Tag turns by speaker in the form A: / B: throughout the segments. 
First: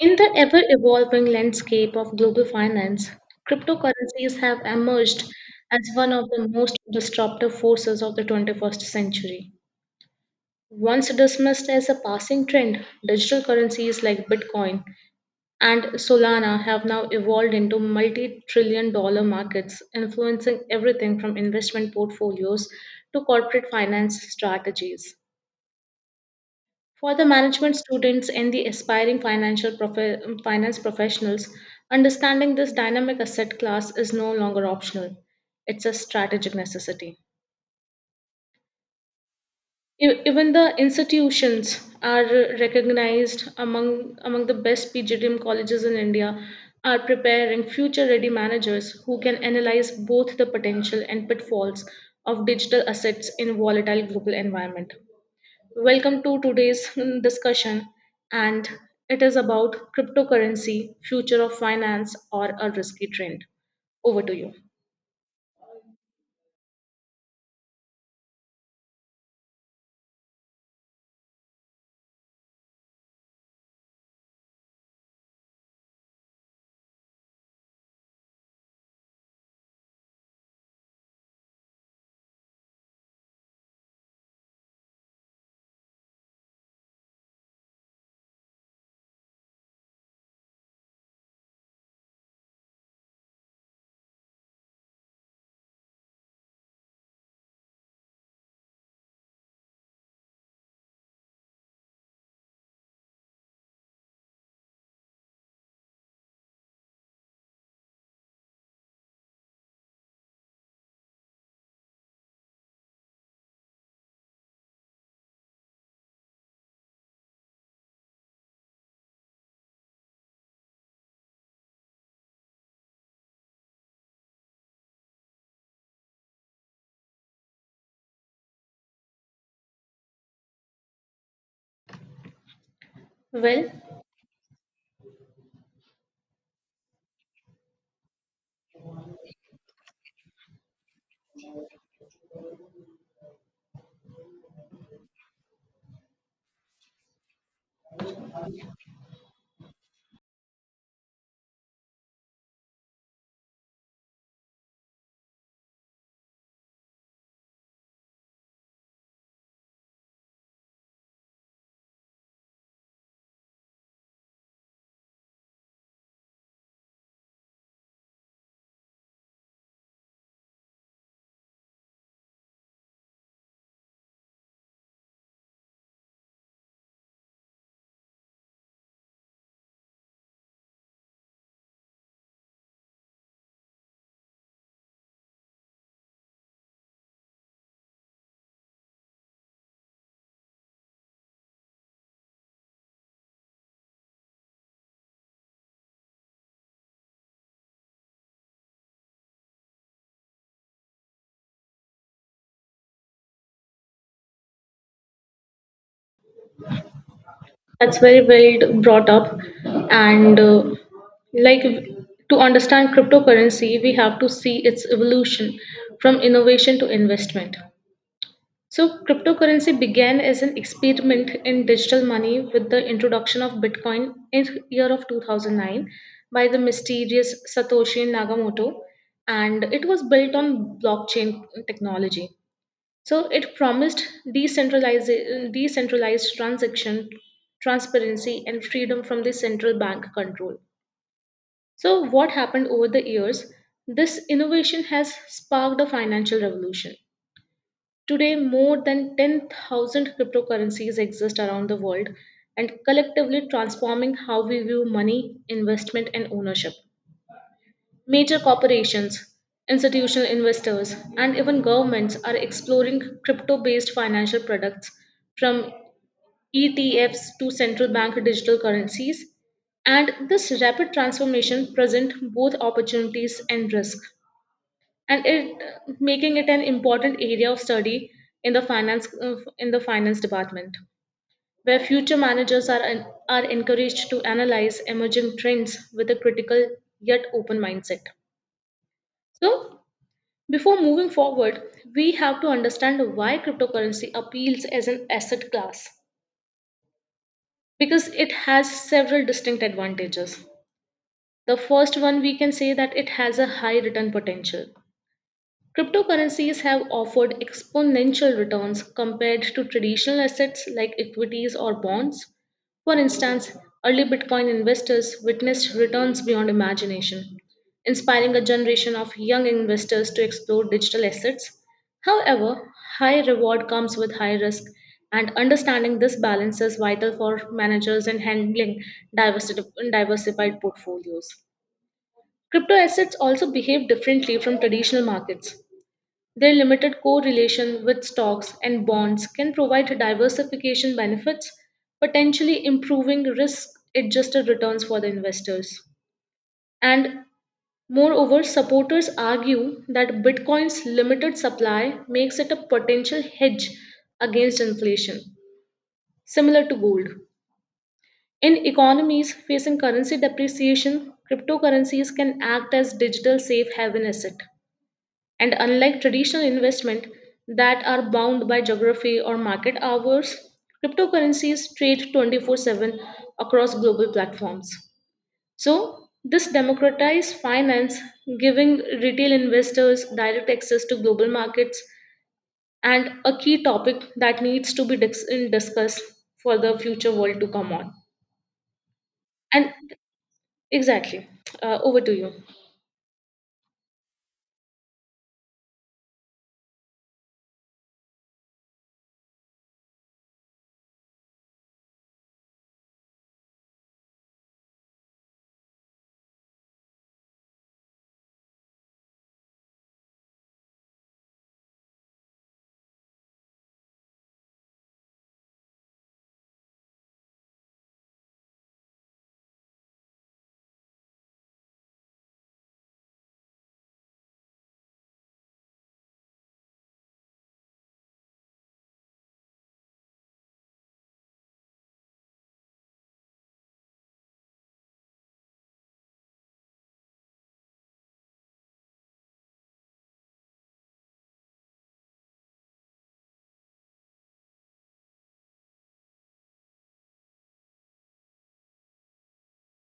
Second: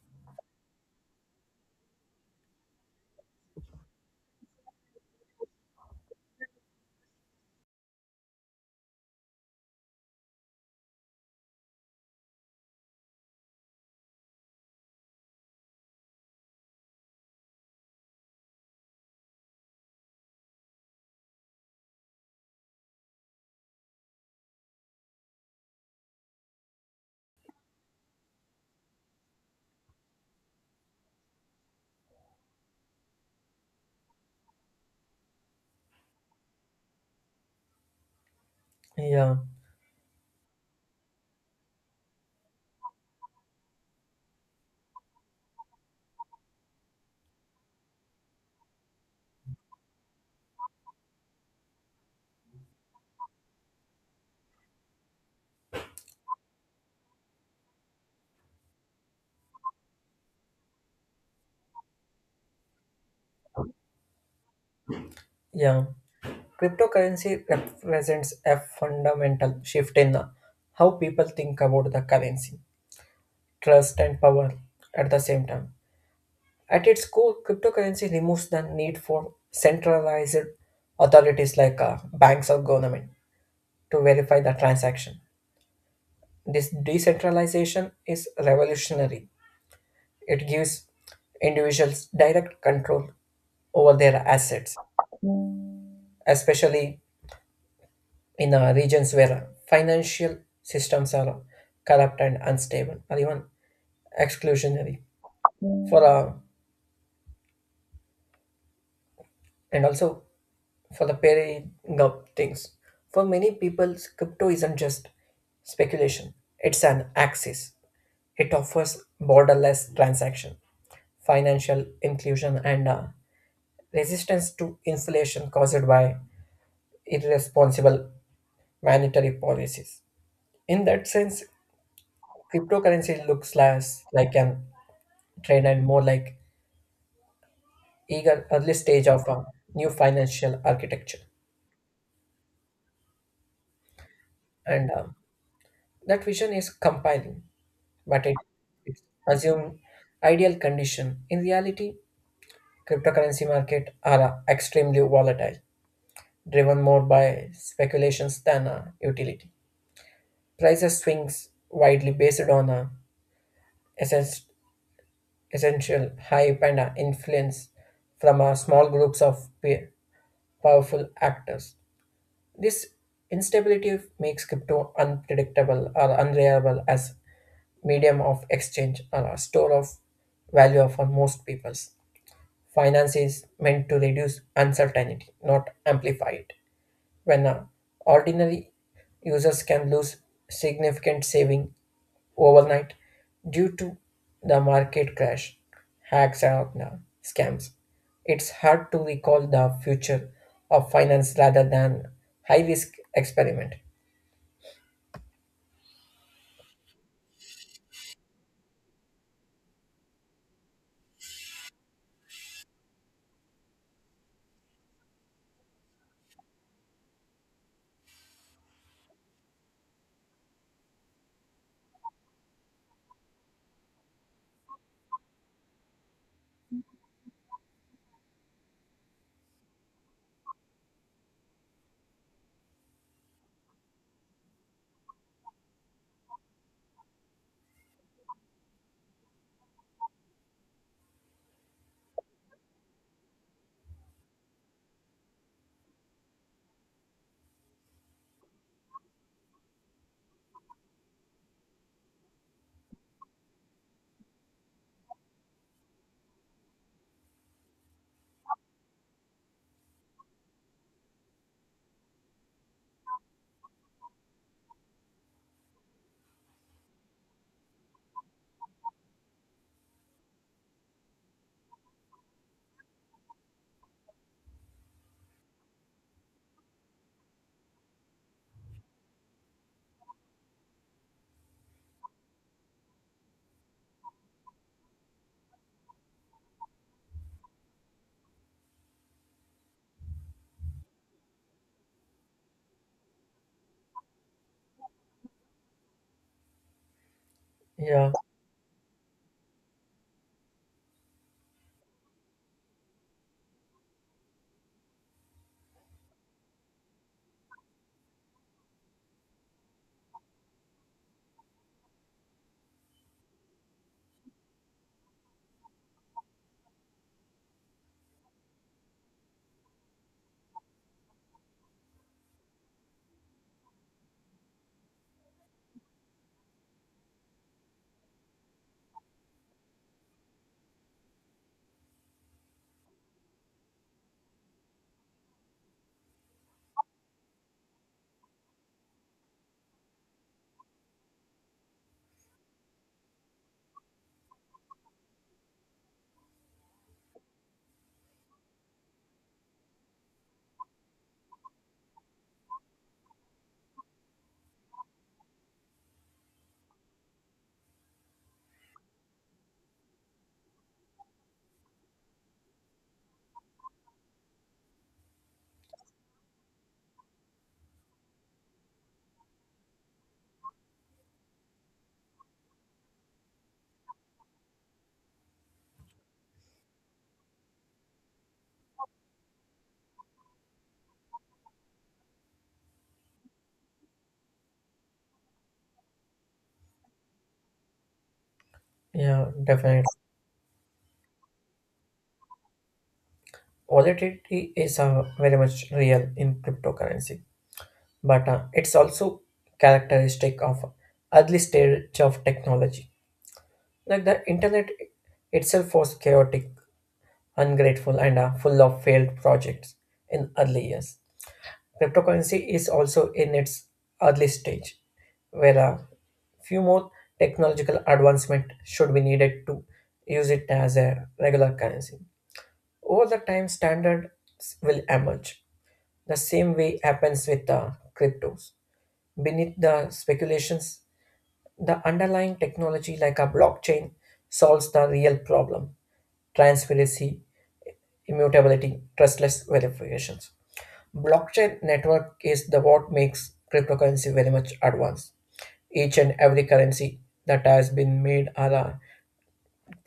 A: In the ever evolving landscape of global finance, cryptocurrencies have emerged as one of the most disruptive forces of the 21st century. Once dismissed as a passing trend, digital currencies like Bitcoin and Solana have now evolved into multi trillion dollar markets, influencing everything from investment portfolios to corporate finance strategies. For the management students and the aspiring financial finance professionals, understanding this dynamic asset class is no longer optional. It's a strategic necessity.
B: Yeah,
A: Even the institutions are recognized among the best PGDM colleges in India are preparing future ready managers who can analyze both the potential and pitfalls of digital assets in volatile global environment. Welcome to today's discussion, and it is about cryptocurrency, future of finance, or a risky trend. Over to you.
B: yeah. Cryptocurrency represents a fundamental shift in how people think about the currency, trust, and power at the same time. At its core, cryptocurrency removes the need for centralized authorities like banks or government to verify the transaction. This decentralization is revolutionary. It gives individuals direct control over their assets, especially in the regions where financial systems are corrupt and unstable or even exclusionary for and also for the pairing up things for many people crypto isn't just speculation. It's an axis. It offers borderless transaction, financial inclusion, and resistance to inflation caused by irresponsible monetary policies. In that sense, cryptocurrency looks
A: Well,
B: less like an trend and more like eager early stage of a new financial architecture. And That vision is compelling, but it's assumed ideal condition. In reality, cryptocurrency market are extremely volatile, driven more by speculations than utility. Prices swings widely based on essence, essential hype and influence from small groups of powerful actors. This instability makes crypto unpredictable or unreliable as medium of exchange or a store of value for most peoples. Finance is meant to reduce uncertainty, not amplify it when ordinary users can lose significant saving overnight due to the market crash, hacks, and scams. It's hard to recall the future of finance rather than high risk experiment.
A: that's very well brought up, and like to understand cryptocurrency, we have to see its evolution from innovation to investment. So, cryptocurrency began as an experiment in digital money with the introduction of Bitcoin in year of 2009 by the mysterious Satoshi Nakamoto, and it was built on blockchain technology. So, it promised decentralized transaction transparency and freedom from the central bank control. So, what happened over the years? This innovation has sparked a financial revolution. Today, more than 10,000 cryptocurrencies exist around the world and collectively transforming how we view money, investment, and ownership. Major corporations, institutional investors, and even governments are exploring crypto based financial products from ETFs to central bank digital currencies. And this rapid transformation presents both opportunities and risk, and it making it an important area of study in the finance department, where future managers are encouraged to analyze emerging trends with a critical yet open mindset. So, before moving forward, we have to understand why cryptocurrency appeals as an asset class, because
B: Yeah,
A: it has several distinct advantages. The first one, we can say that it has a high return potential. Cryptocurrencies have offered exponential returns compared to traditional assets like equities or bonds. For instance, early Bitcoin investors witnessed returns beyond imagination, inspiring a generation of young investors to explore digital assets. However, high reward comes with high risk, and understanding this balance is vital for managers in handling diversity- diversified portfolios. Crypto assets also behave differently from traditional markets. Their limited correlation with stocks and bonds can provide diversification benefits, potentially improving risk adjusted returns for the investors. And moreover, supporters argue that Bitcoin's limited supply makes it a potential hedge against inflation, similar to gold. In economies facing currency depreciation, cryptocurrencies can act as digital safe haven asset. And unlike traditional investment that are bound by geography or market hours, cryptocurrencies trade 24/7 across global platforms. So, this democratized finance, giving retail investors direct access to global markets, and a key topic that needs to be discussed for the future world to come on.
B: yeah,
A: And
B: definitely.
A: exactly, over to you.
B: Volatility is very much real in cryptocurrency, but it's also characteristic of early stage of technology. Like the internet itself was chaotic, ungrateful, and full of failed projects in early years. Cryptocurrency is also in its early stage, where a few more technological advancement should be needed to use it as a regular currency. Over the time, standards will emerge. The same way happens with cryptos. Beneath the speculations, the underlying technology like a blockchain solves the real problem transparency, immutability, trustless verifications. Blockchain network is the what makes cryptocurrency very much advanced. Each and every currency that has been made or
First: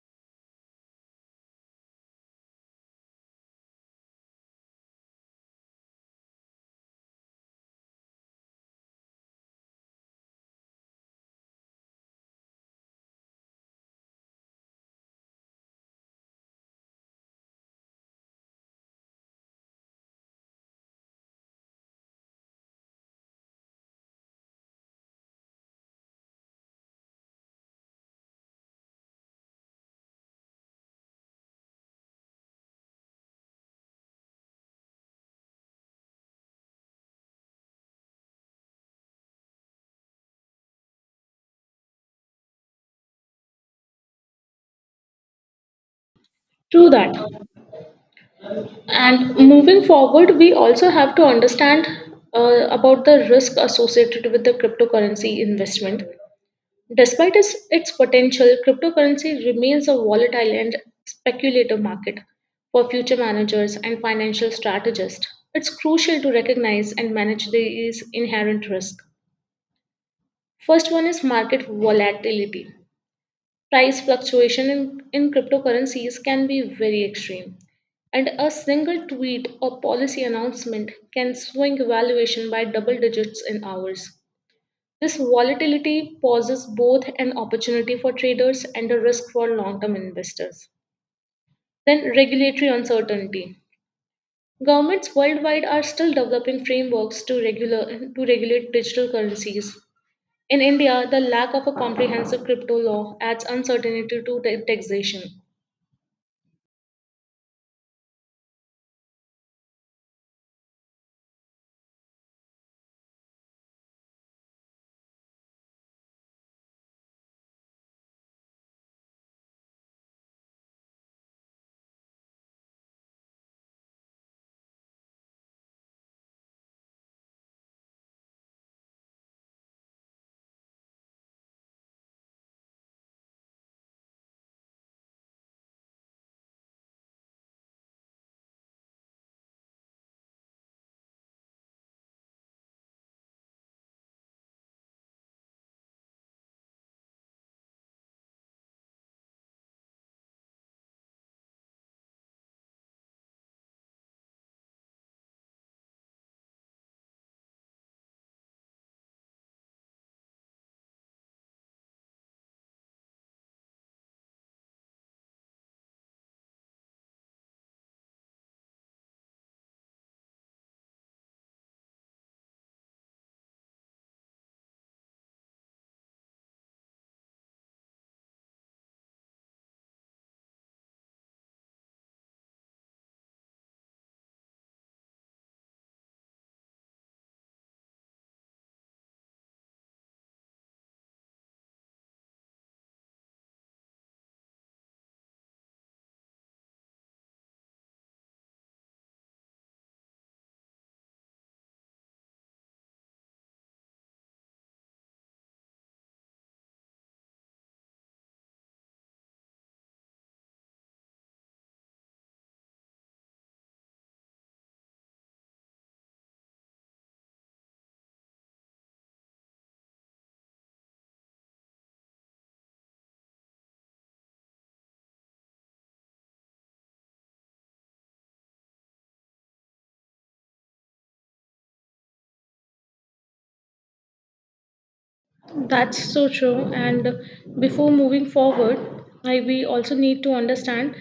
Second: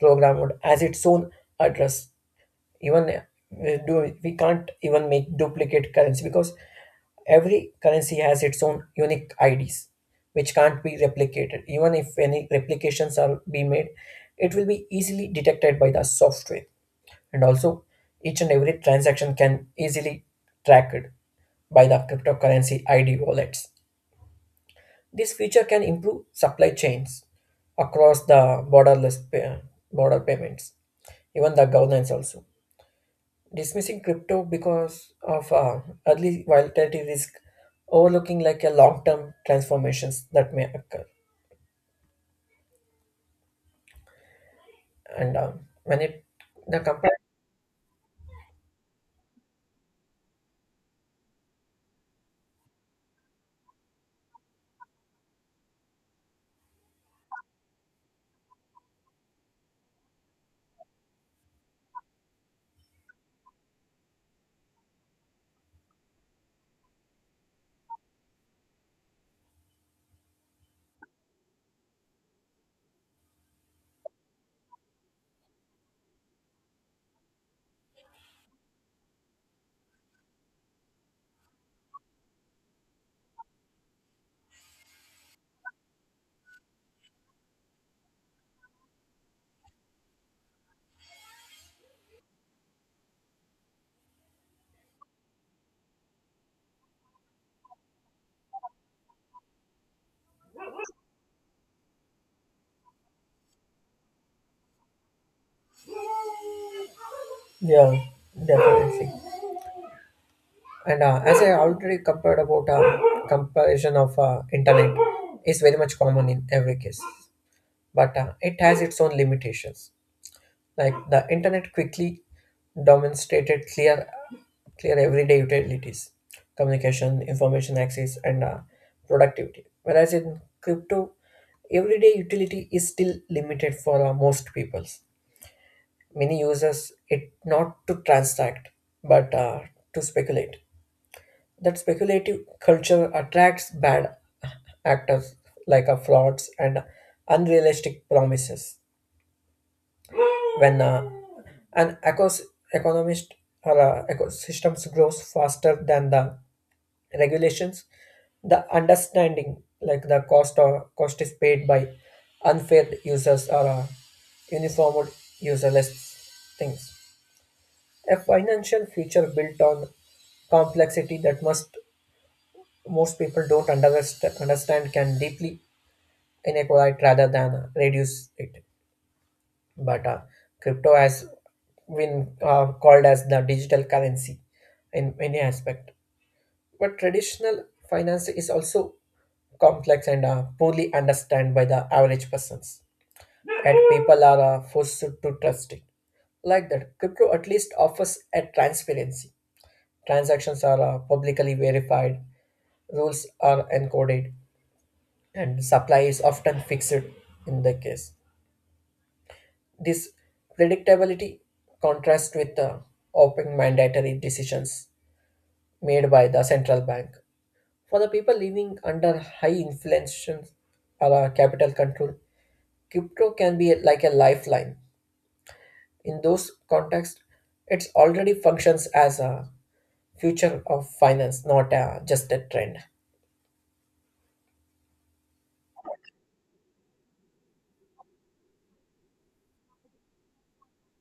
B: programmed has its own address. Even we can't even make duplicate currency because every currency has its own unique IDs which can't be replicated. Even if any replications are be made, it will be easily detected by the software. And also each and every transaction can easily tracked by the cryptocurrency ID wallets. This feature can improve supply chains across the border payments, even the governance also. Dismissing crypto because of early volatility risk, overlooking like a long-term transformations that may occur. And When it the
A: True
B: company,
A: that. And moving forward, we also have to understand about the risk associated with the cryptocurrency investment. Despite its potential, cryptocurrency remains a volatile and speculative market for future managers and financial strategists. It's crucial to recognize and manage these inherent risks. First one is market volatility. Price fluctuation in cryptocurrencies can be very extreme, and a single tweet or policy announcement can swing valuation by double digits in hours. This volatility poses both an opportunity for traders and a risk for long term investors. Then, regulatory uncertainty. Governments worldwide are still developing frameworks to regulate digital currencies. In India, the lack of a comprehensive crypto law adds uncertainty to taxation.
B: yeah, definitely. And as I already compared about comparison of internet is very much common in every case, but it has its own limitations. Like the internet quickly demonstrated clear everyday utilities, communication, information access, and productivity. Whereas in crypto, everyday utility is still limited for most peoples. Many users it not to transact, but to speculate that speculative culture attracts bad actors like frauds and unrealistic promises. When an economist or ecosystems grows faster than the regulations, the understanding like the cost is paid by unfair users or uniformed userless things. A financial future built on complexity that must most people don't understand can deeply inequality rather than reduce it. But crypto has been called as the digital currency in many aspect. But traditional finance is also complex and poorly understood by the average persons, and people are forced to trust it. Like that, crypto at least offers a transparency. Transactions are publicly verified, rules are encoded, and supply is often fixed in the case. This predictability contrasts with the open mandatory decisions made by the central bank. For the people living under high inflation or a capital control, crypto can be like a lifeline. In those contexts, it already functions as a future of finance, not a, just a trend.
A: That's so true. And before moving forward, we also need to understand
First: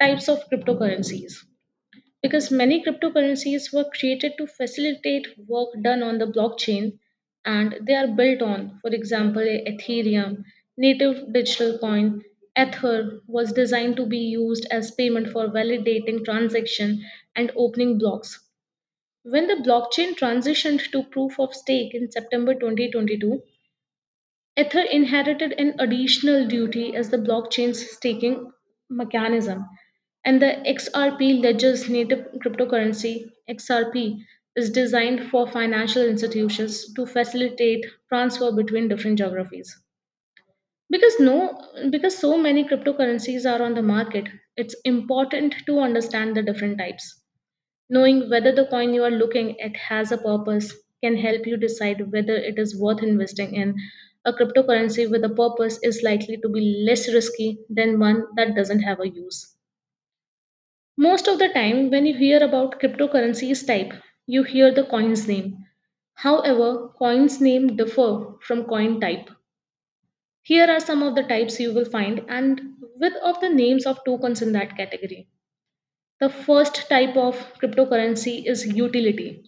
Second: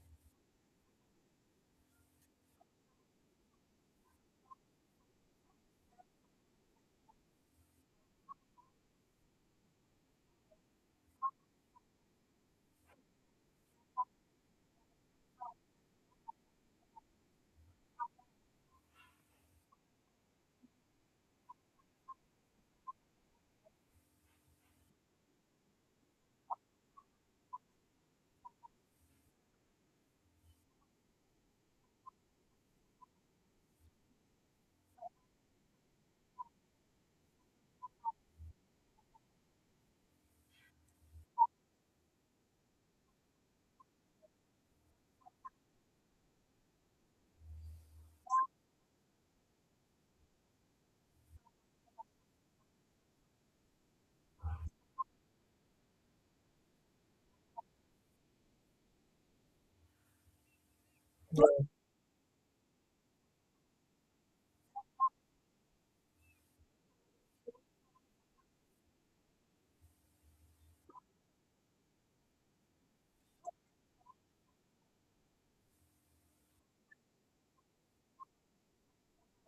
A: types of cryptocurrencies, because many cryptocurrencies were created to facilitate work done on the blockchain and they are built on, for example, Ethereum, native digital coin. Ether was designed to be used as payment for validating transaction and opening blocks. When the blockchain transitioned to proof of stake in September 2022, Ether inherited an additional duty as the blockchain's staking mechanism, and the XRP ledger's native cryptocurrency, XRP, is designed for financial institutions to facilitate transfer between different geographies. Because no because so many cryptocurrencies are on the market, it's important to understand the different types. Knowing whether the coin you are looking at has a purpose can help you decide whether it is worth investing in. A cryptocurrency with a purpose is likely to be less risky than one that doesn't have a use. Most of the time, when you hear about cryptocurrencies type, you hear the coin's name. However, coins name differ from coin type. Here are some of the types you will find and with of the names of tokens in that category. The first type of cryptocurrency is utility,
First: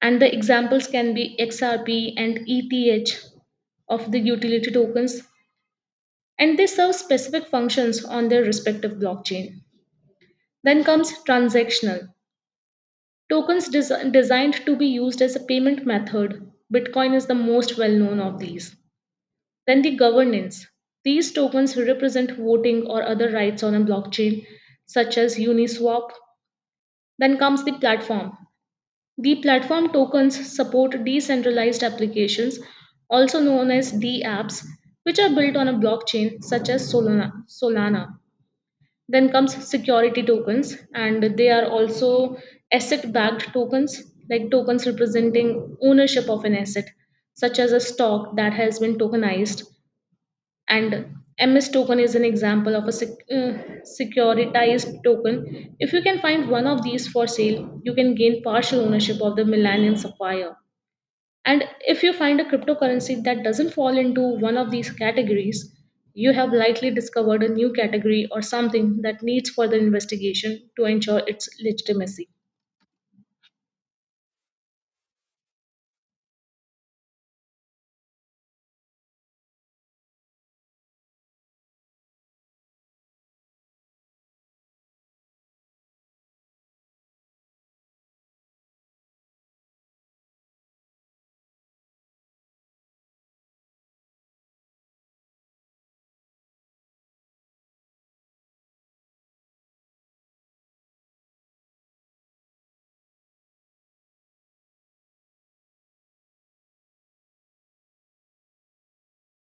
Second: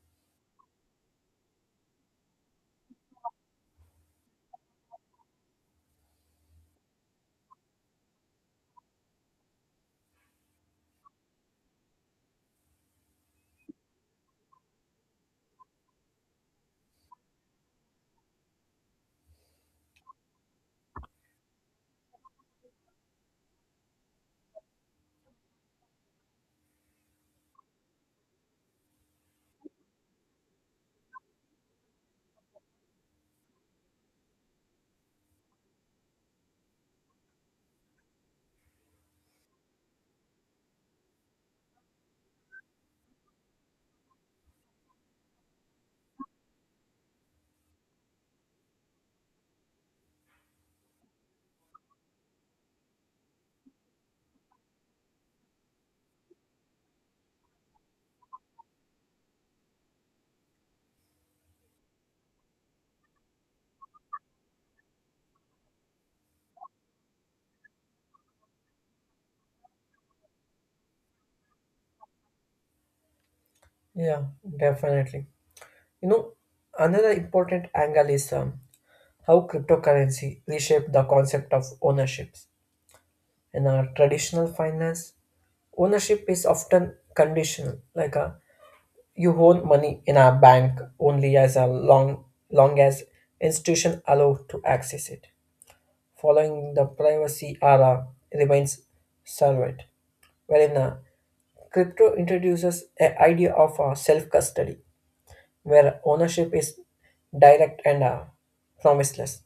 A: and the examples can be XRP and ETH of the utility tokens, and they serve specific functions on their respective blockchain. Then comes transactional tokens designed to be used as a payment method. Bitcoin is the most well known of these. Then the governance, these tokens represent voting or other rights on a blockchain, such as Uniswap. Then comes the platform tokens support decentralized applications, also known as dApps, which are built on a blockchain such as Solana. Then comes security tokens, and they are also asset backed tokens, like tokens representing ownership of an asset, such as a stock that has been tokenized, and ms token is an example of a securitized token. If you can find one of these for sale, you can gain partial ownership of the millennium sapphire, and if you find a cryptocurrency that doesn't fall into one of these categories, you have likely discovered a new category or something that needs further investigation to ensure its legitimacy.
B: Yeah, definitely. You know, another important angle is how cryptocurrency reshaped the concept of ownerships. In our traditional finance, ownership is often conditional, you own money in a bank only as a long as institution allow to access it, following the privacy era remains servant. Wherein crypto introduces an idea of self-custody where ownership is direct and promiseless.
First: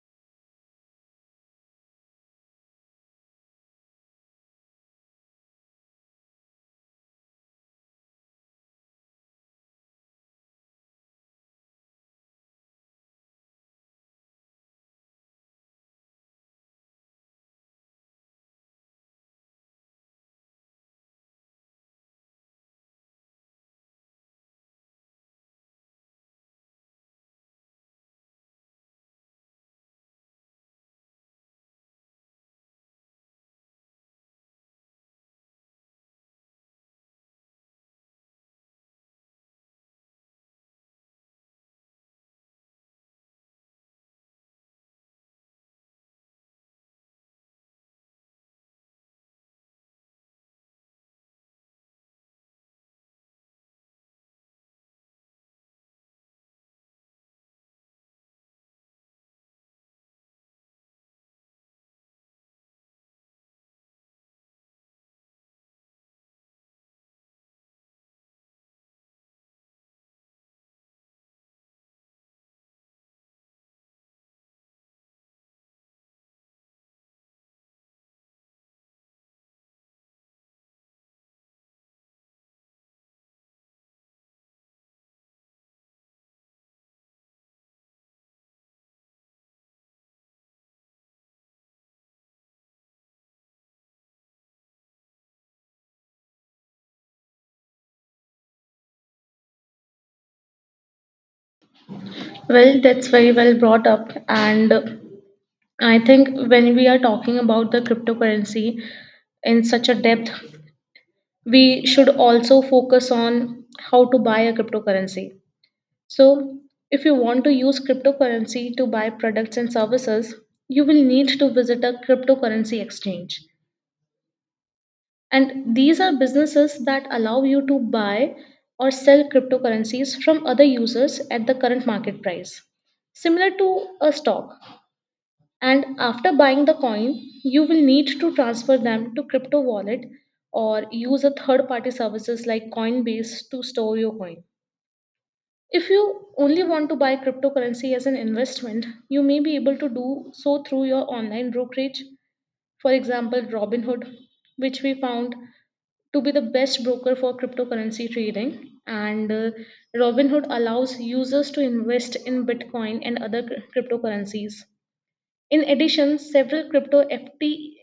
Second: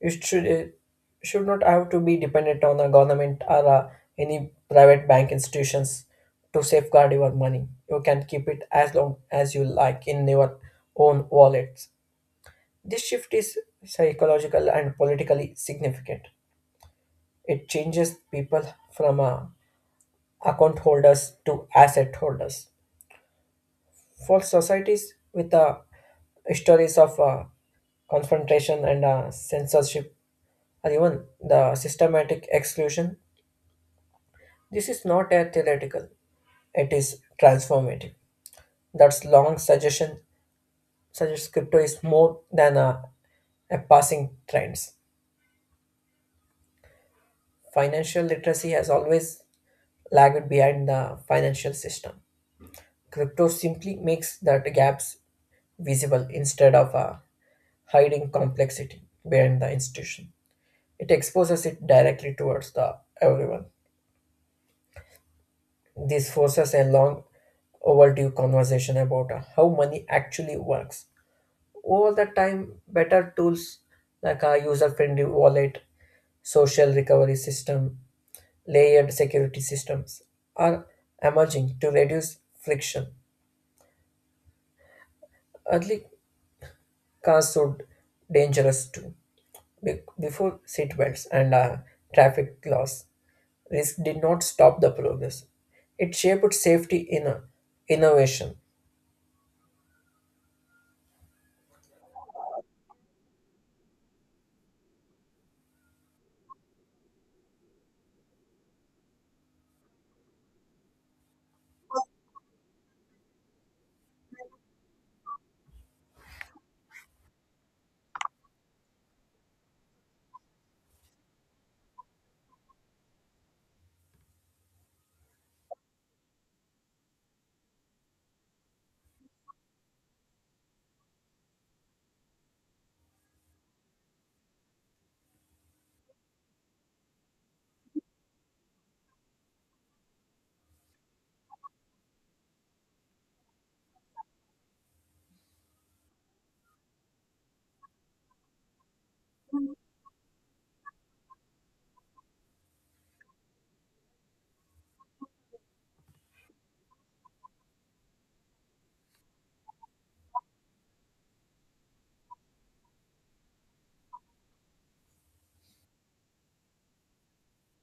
B: It should not have to be dependent on a government or any private bank institutions to safeguard your money. You can keep it as long as you like in your own wallets. This shift is psychological and politically significant. It changes people from account holders to asset holders. For societies with histories of confrontation and censorship, or even the systematic exclusion. This is not a theoretical; it is transformative. That's long suggestion suggests crypto is more than a passing trends. Financial literacy has always lagged behind the financial system. Crypto simply makes that gaps visible instead of hiding complexity behind the institution. It exposes it directly towards the everyone. This forces a long overdue conversation about how money actually works. Over the time, better tools like a user friendly wallet, social recovery system, layered security systems are emerging to reduce friction. Early cars would dangerous too. Before seatbelts and traffic laws, risk did not stop the progress. It shaped safety in innovation.
A: Well, that's very well brought up. And I think when we are talking about the cryptocurrency in such a depth, we should also focus on how to buy a cryptocurrency. So, if you want to use cryptocurrency to buy products and services, you will need to visit a cryptocurrency exchange. And these are businesses that allow you to buy or sell cryptocurrencies from other users at the current market price, similar to a stock, and after buying the coin, you will need to transfer them to crypto wallet or use a third party services like Coinbase to store your coin. If you only want to buy cryptocurrency as an investment, you may be able to do so through your online brokerage, for example Robinhood, which we found to be the best broker for cryptocurrency trading. And Robinhood allows users to invest in Bitcoin and other cryptocurrencies. In addition, several crypto FT,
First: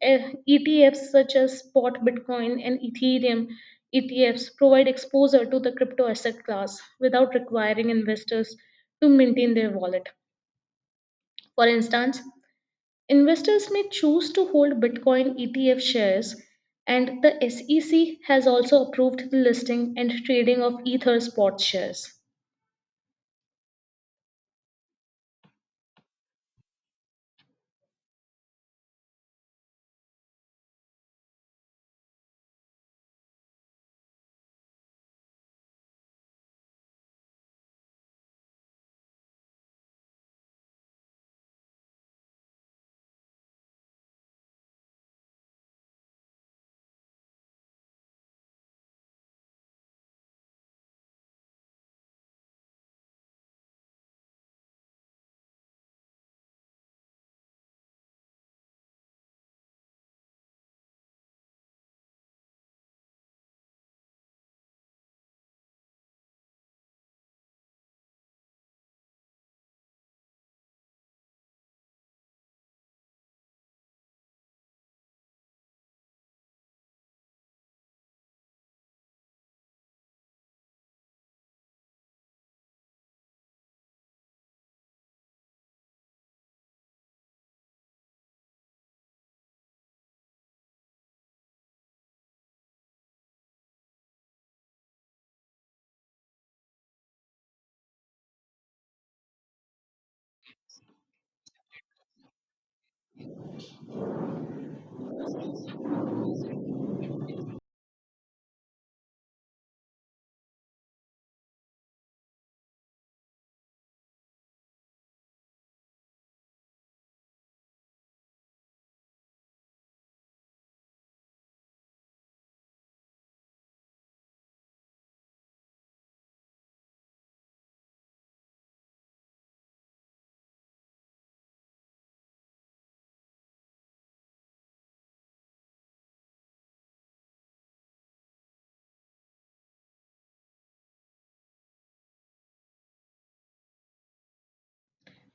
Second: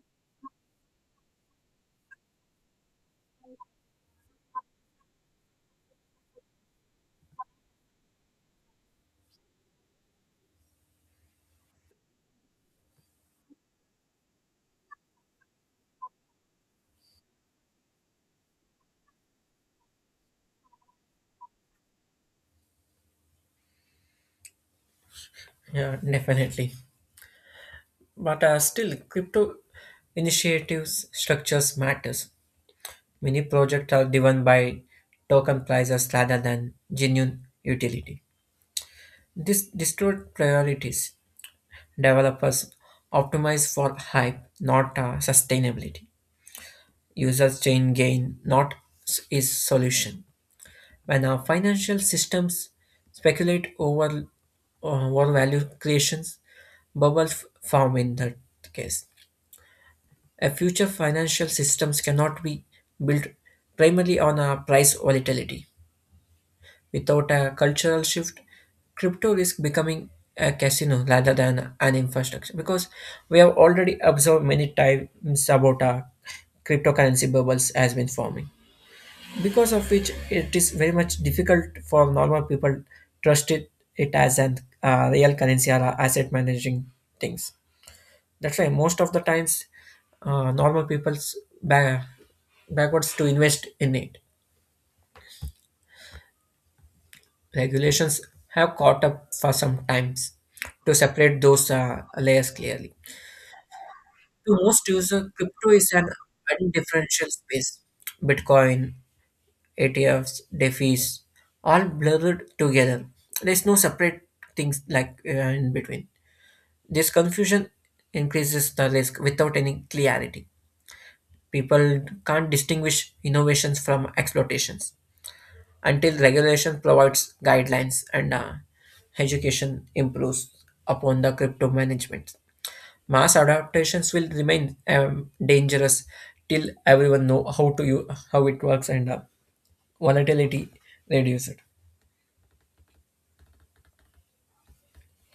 A: eh, ETFs such as spot Bitcoin and Ethereum ETFs provide exposure to the crypto asset class without requiring investors to maintain their wallet. For instance, investors may choose to hold Bitcoin ETF shares, and the SEC has also approved the listing and trading of Ether spot shares.
B: Yeah, definitely. But still, crypto initiatives structures matters. Many projects are driven by token prices rather than genuine utility. This distort priorities. Developers optimize for hype, not sustainability. Users chain gain, not s- is solution. When our financial systems speculate over value creations, bubbles form in that case. A future financial systems cannot be built primarily on a price volatility. Without a cultural shift, crypto is becoming a casino rather than an infrastructure because we have already observed many times about a cryptocurrency bubbles has been forming because of which it is very much difficult for normal people trust it, it as an real currency or a asset managing things that's why most of the times, normal people's ba- backwards to invest in it. Regulations have caught up for some times to separate those layers clearly. To most user crypto is an undifferential space. Bitcoin, ETFs, DeFi's, all blurred together. There's no separate things like in between. This confusion increases the risk without any clarity. People can't distinguish innovations from exploitations until regulation provides guidelines and education improves upon the crypto management. Mass adaptations will remain dangerous till everyone know how to how it works and volatility reduce it.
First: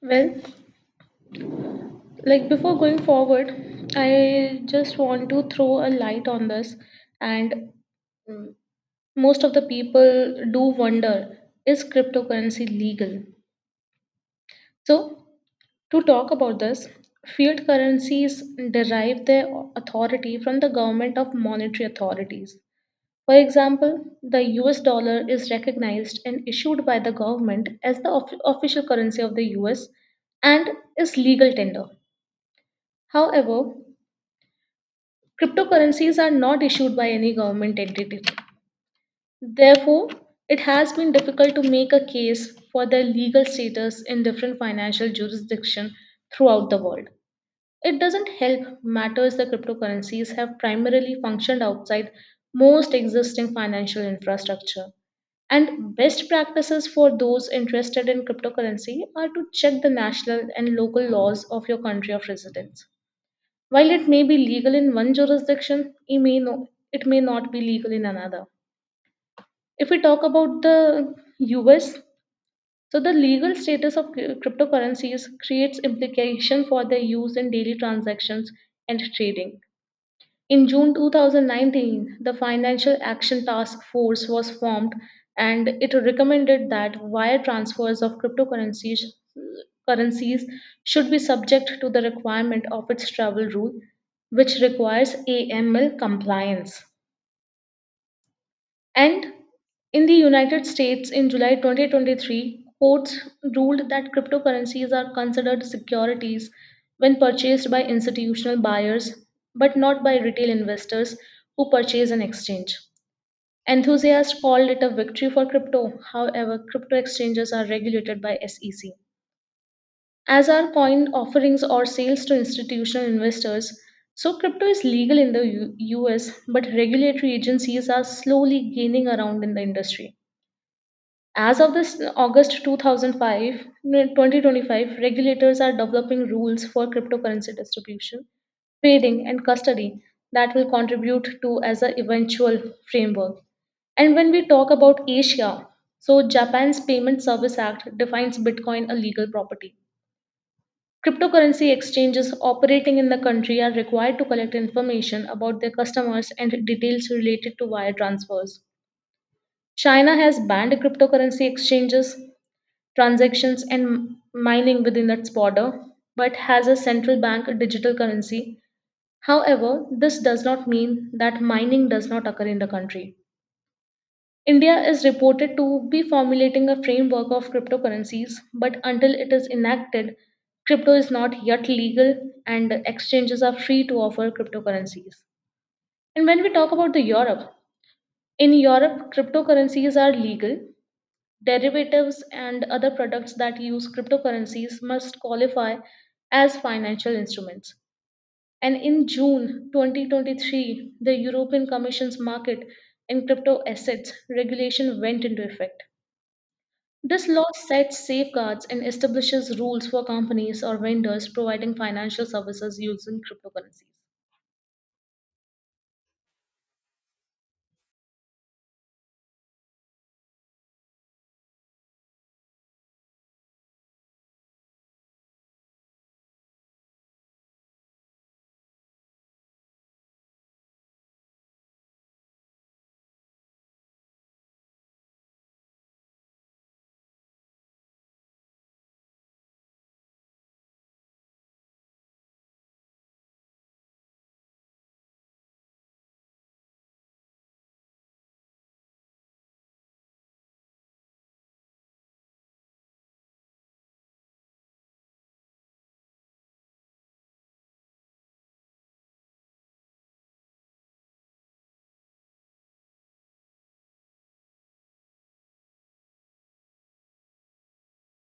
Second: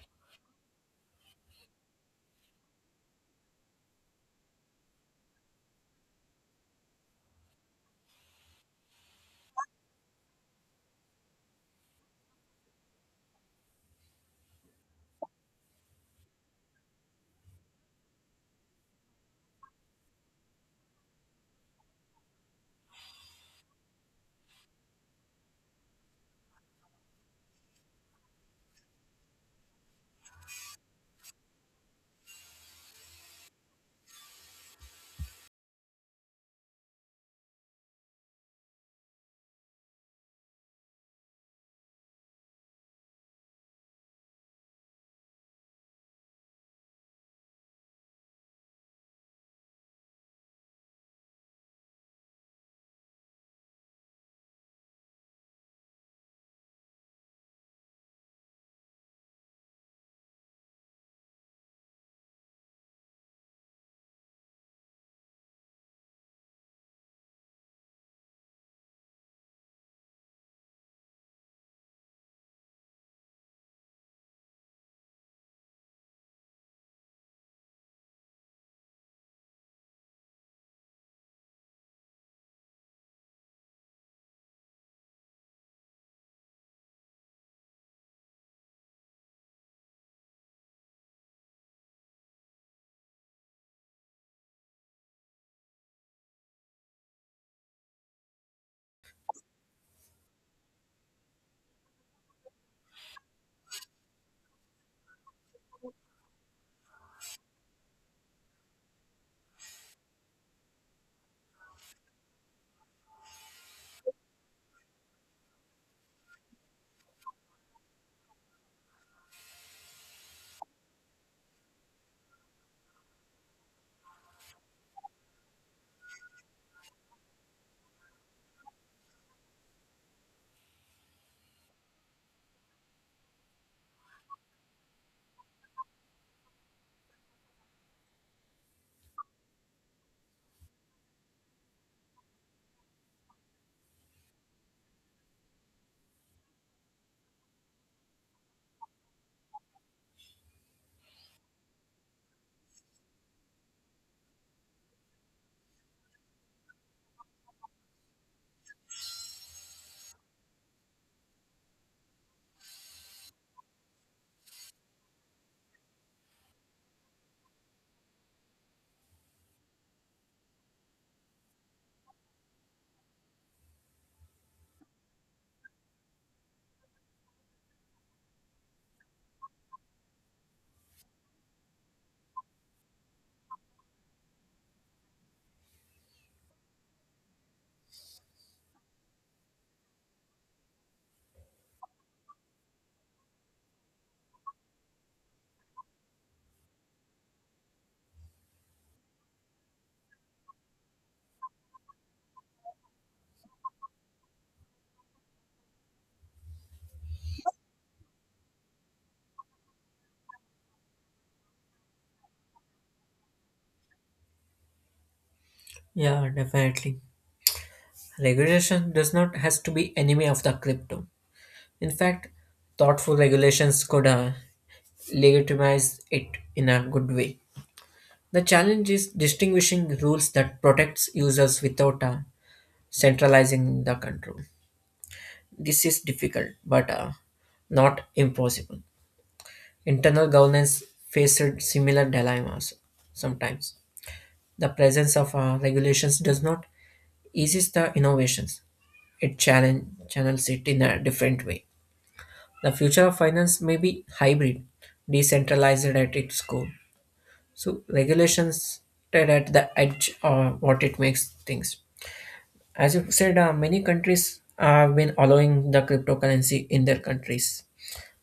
A: Well, like before going forward, I just want to throw a light on this, and mm, most of the people do wonder, is cryptocurrency legal? So, to talk about this, fiat currencies derive their authority from the government of monetary authorities. For example, the US dollar is recognized and issued by the government as the official currency of the US and is legal tender. However, cryptocurrencies are not issued by any government entity. Therefore, it has been difficult to make a case for their legal status in different financial jurisdictions throughout the world. It doesn't help matters that cryptocurrencies have primarily functioned outside most existing financial infrastructure. And best practices for those interested in cryptocurrency are to check the national and local laws of your country of residence. While it may be legal in one jurisdiction, it may not be legal in another. If we talk about the US, so the legal status of cryptocurrencies creates implication for their use in daily transactions and trading. In June 2019, the Financial Action Task Force was formed, and it recommended that wire transfers of cryptocurrencies currencies should be subject to the requirement of its travel rule, which requires AML compliance. And in the United States in July 2023, courts ruled that cryptocurrencies are considered securities when purchased by institutional buyers but not by retail investors who purchase an exchange. Enthusiasts called it a victory for crypto. However, crypto exchanges are regulated by SEC. As are coin offerings or sales to institutional investors, so crypto is legal in the US, but regulatory agencies are slowly gaining around in the industry. As of this August two thousand five 2025, regulators are developing rules for cryptocurrency distribution, trading, and custody that will contribute to as a eventual framework. And when we talk about Asia, so Japan's Payment Service Act defines Bitcoin a legal property. Cryptocurrency exchanges operating in the country are required to collect information about their customers and details related to wire transfers. China has banned cryptocurrency exchanges transactions and mining within its border, but has a central bank digital currency. However, this does not mean that mining does not occur in the country. India is reported to be formulating a framework of cryptocurrencies, but until it is enacted, crypto is not yet legal and exchanges are free to offer cryptocurrencies. And when we talk about the Europe, in Europe, cryptocurrencies are legal. Derivatives and other products that use cryptocurrencies must qualify as financial instruments. And in June 2023, the European Commission's market in crypto assets regulation went into effect. This law sets safeguards and establishes rules for companies or vendors providing financial services using cryptocurrencies.
B: Yeah, definitely. Regulation does not has to be enemy of the crypto. In fact, thoughtful regulations could legitimize it in a good way. The challenge is distinguishing rules that protects users without centralizing the control. This is difficult, but not impossible. Internal governance faced similar dilemmas sometimes. The presence of regulations does not eases the innovations. It channels it in a different way. The future of finance may be hybrid, decentralized at its core. So regulations tread at the edge of what it makes things. As you said, many countries have been allowing the cryptocurrency in their countries,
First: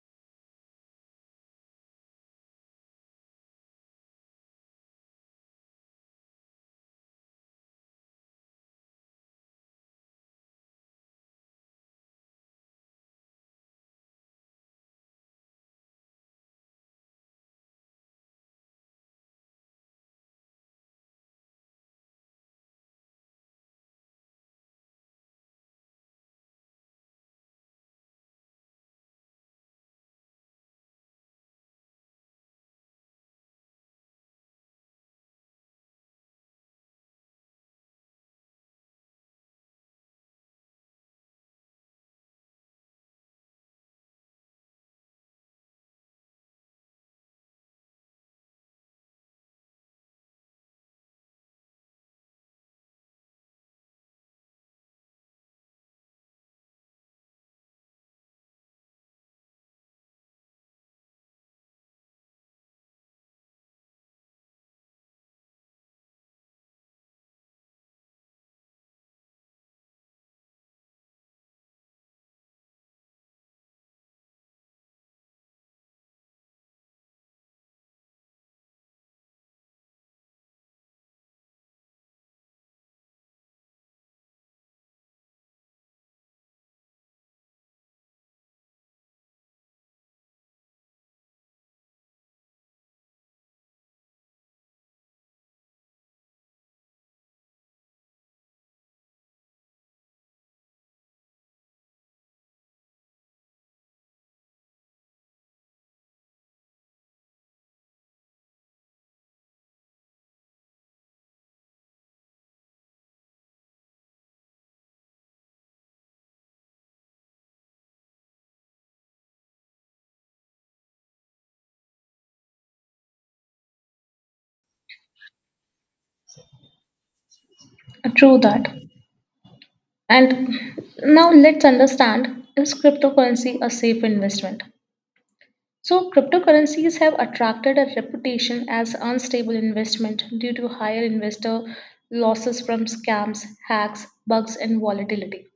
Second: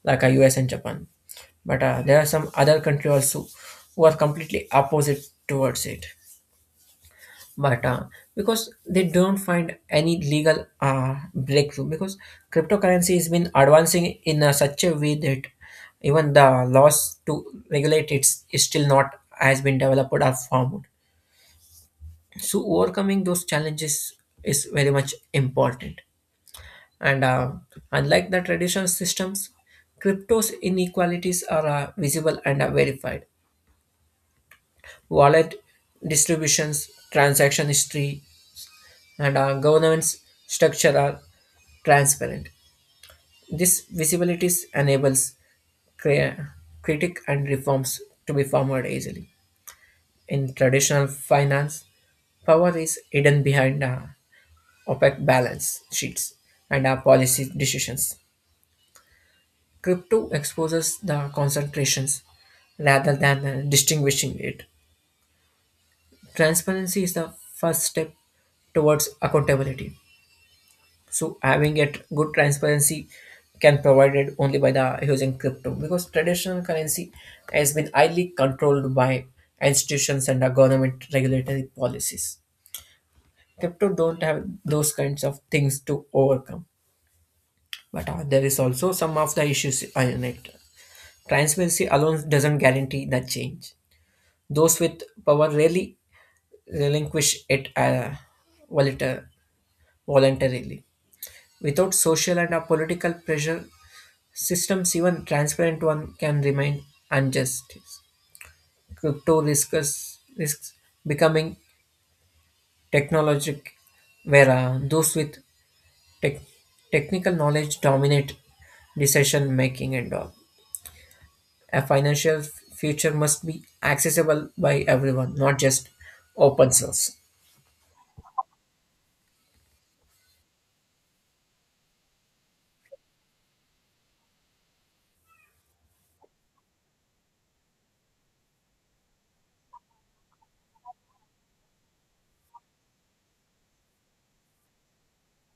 B: like US and Japan. But there are some other countries also who are completely opposite towards it. But because they don't find any legal breakthrough, because cryptocurrency has been advancing in such a way that even the laws to regulate it is still not has been developed or formed. So overcoming those challenges is very much important. And unlike the traditional systems, crypto's inequalities are visible and verified. Wallet distributions, transaction history, and governance structure are transparent. This visibility enables cri- critic and reforms to be formed easily. In traditional finance, power is hidden behind opaque balance sheets and policy decisions. Crypto exposes the concentrations rather than distinguishing it. Transparency is the first step towards accountability. So having it good transparency can provided only by the using crypto because traditional currency has been highly controlled by institutions and the government regulatory policies. Crypto don't have those kinds of things to overcome. But there is also some of the issues in it. Transparency alone doesn't guarantee the change. Those with power rarely relinquish it voluntar- voluntarily. Without social and political pressure, systems, even transparent one, can remain unjust. Risks becoming technologic, where those with tech, technical knowledge dominate decision making and all. A financial future must be accessible by everyone, not just open source.
A: True that. And now let's understand, is cryptocurrency a safe investment? So, cryptocurrencies have attracted a reputation as unstable investment due to higher investor losses from scams, hacks, bugs, and volatility.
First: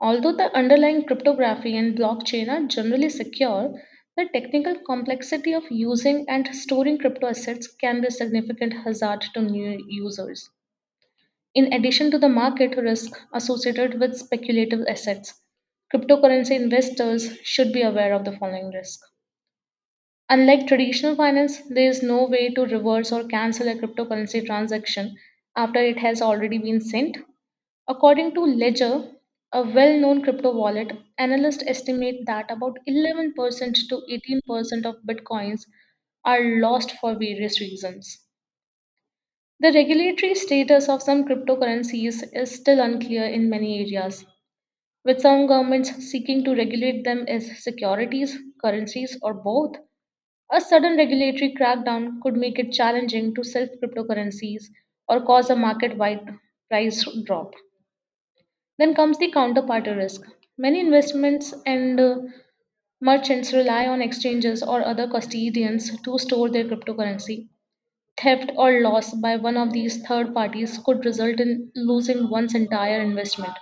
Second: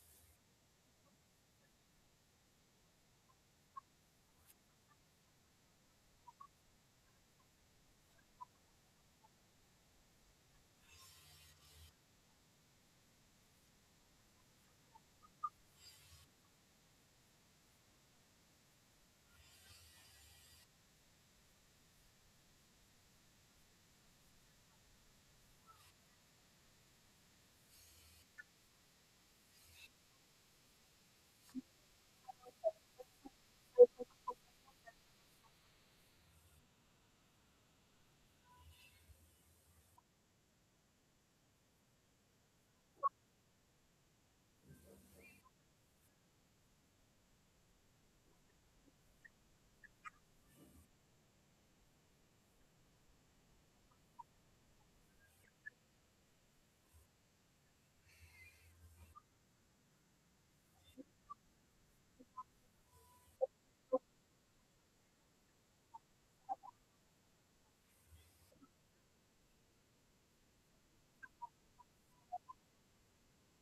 A: Although the underlying cryptography and blockchain are generally secure, the technical complexity of using and storing crypto assets can be a significant hazard to new users. In addition to the market risk associated with speculative assets, cryptocurrency investors should be aware of the following risk. Unlike traditional finance, there is no way to reverse or cancel a cryptocurrency transaction after it has already been sent. According to Ledger, a well known crypto wallet, analysts estimate that about 11% to 18% of bitcoins are lost for various reasons. The regulatory status of some cryptocurrencies is still unclear in many areas, with some governments seeking to regulate them as securities, currencies, or both. A sudden regulatory crackdown could make it challenging to sell cryptocurrencies or cause a market wide price drop. Then comes the counterparty risk. Many investments and merchants rely on exchanges or other custodians to store their cryptocurrency. Theft or loss by one of these third parties could result in losing one's entire investment.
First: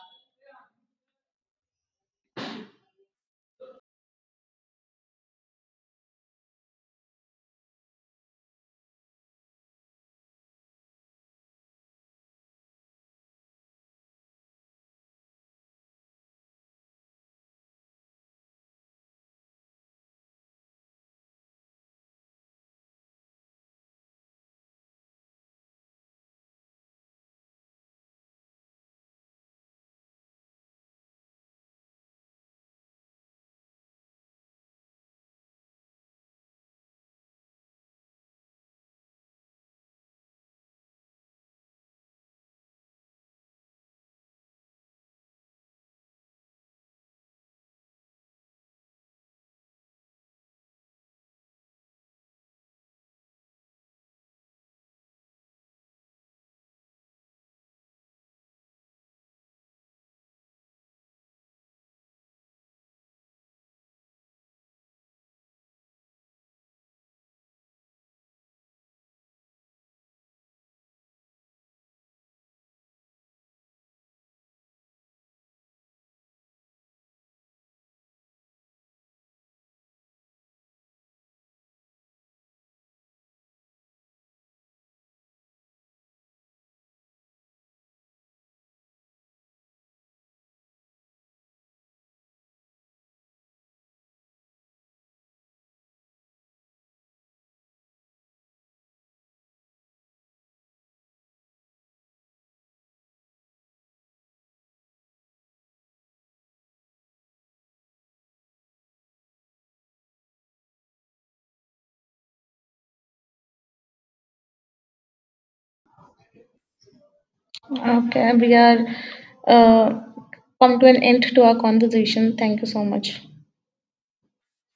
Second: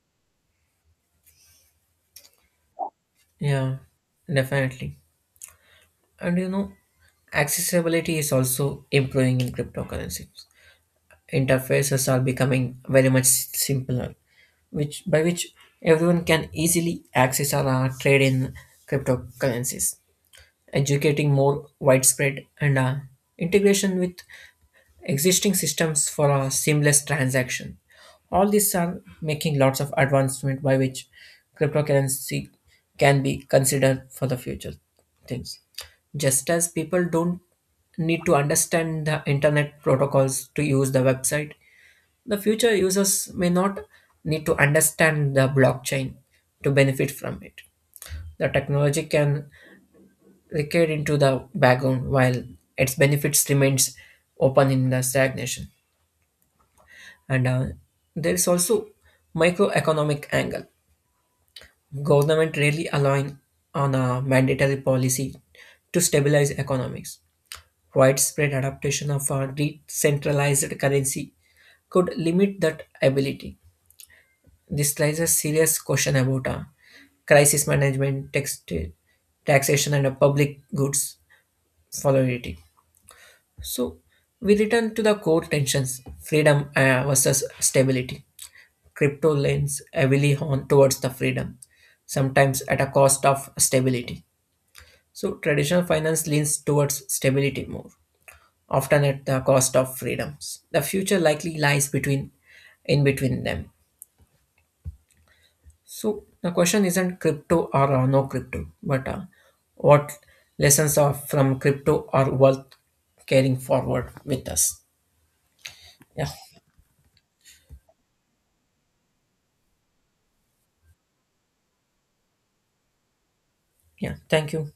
B: Yeah, definitely. And you know, accessibility is also improving in cryptocurrencies. Interfaces are becoming very much simpler, which by which everyone can easily access or trade in cryptocurrencies, educating more widespread and integration with existing systems for a seamless transaction. All these are making lots of advancement by which cryptocurrency can be considered for the future things. Just as people don't need to understand the internet protocols to use the website, the future users may not need to understand the blockchain to benefit from it. The technology can recede into the background while its benefits remains open in the stagnation. And there is also microeconomic angle. Government rarely align on a mandatory policy to stabilize economics. Widespread adaptation of a decentralized currency could limit that ability. This raises serious question about crisis management, taxation, and public goods volatility. So we return to the core tensions: freedom versus stability. Crypto leans heavily on towards the freedom, sometimes at a cost of stability. So traditional finance leans towards stability more, often at the cost of freedoms. The future likely lies between in between them. So the question isn't crypto or no crypto, but what lessons are from crypto are worth carrying forward with us. Yeah,
A: Okay, we are uh, come to an end to our conversation. Thank you so much.
B: yeah. Thank you.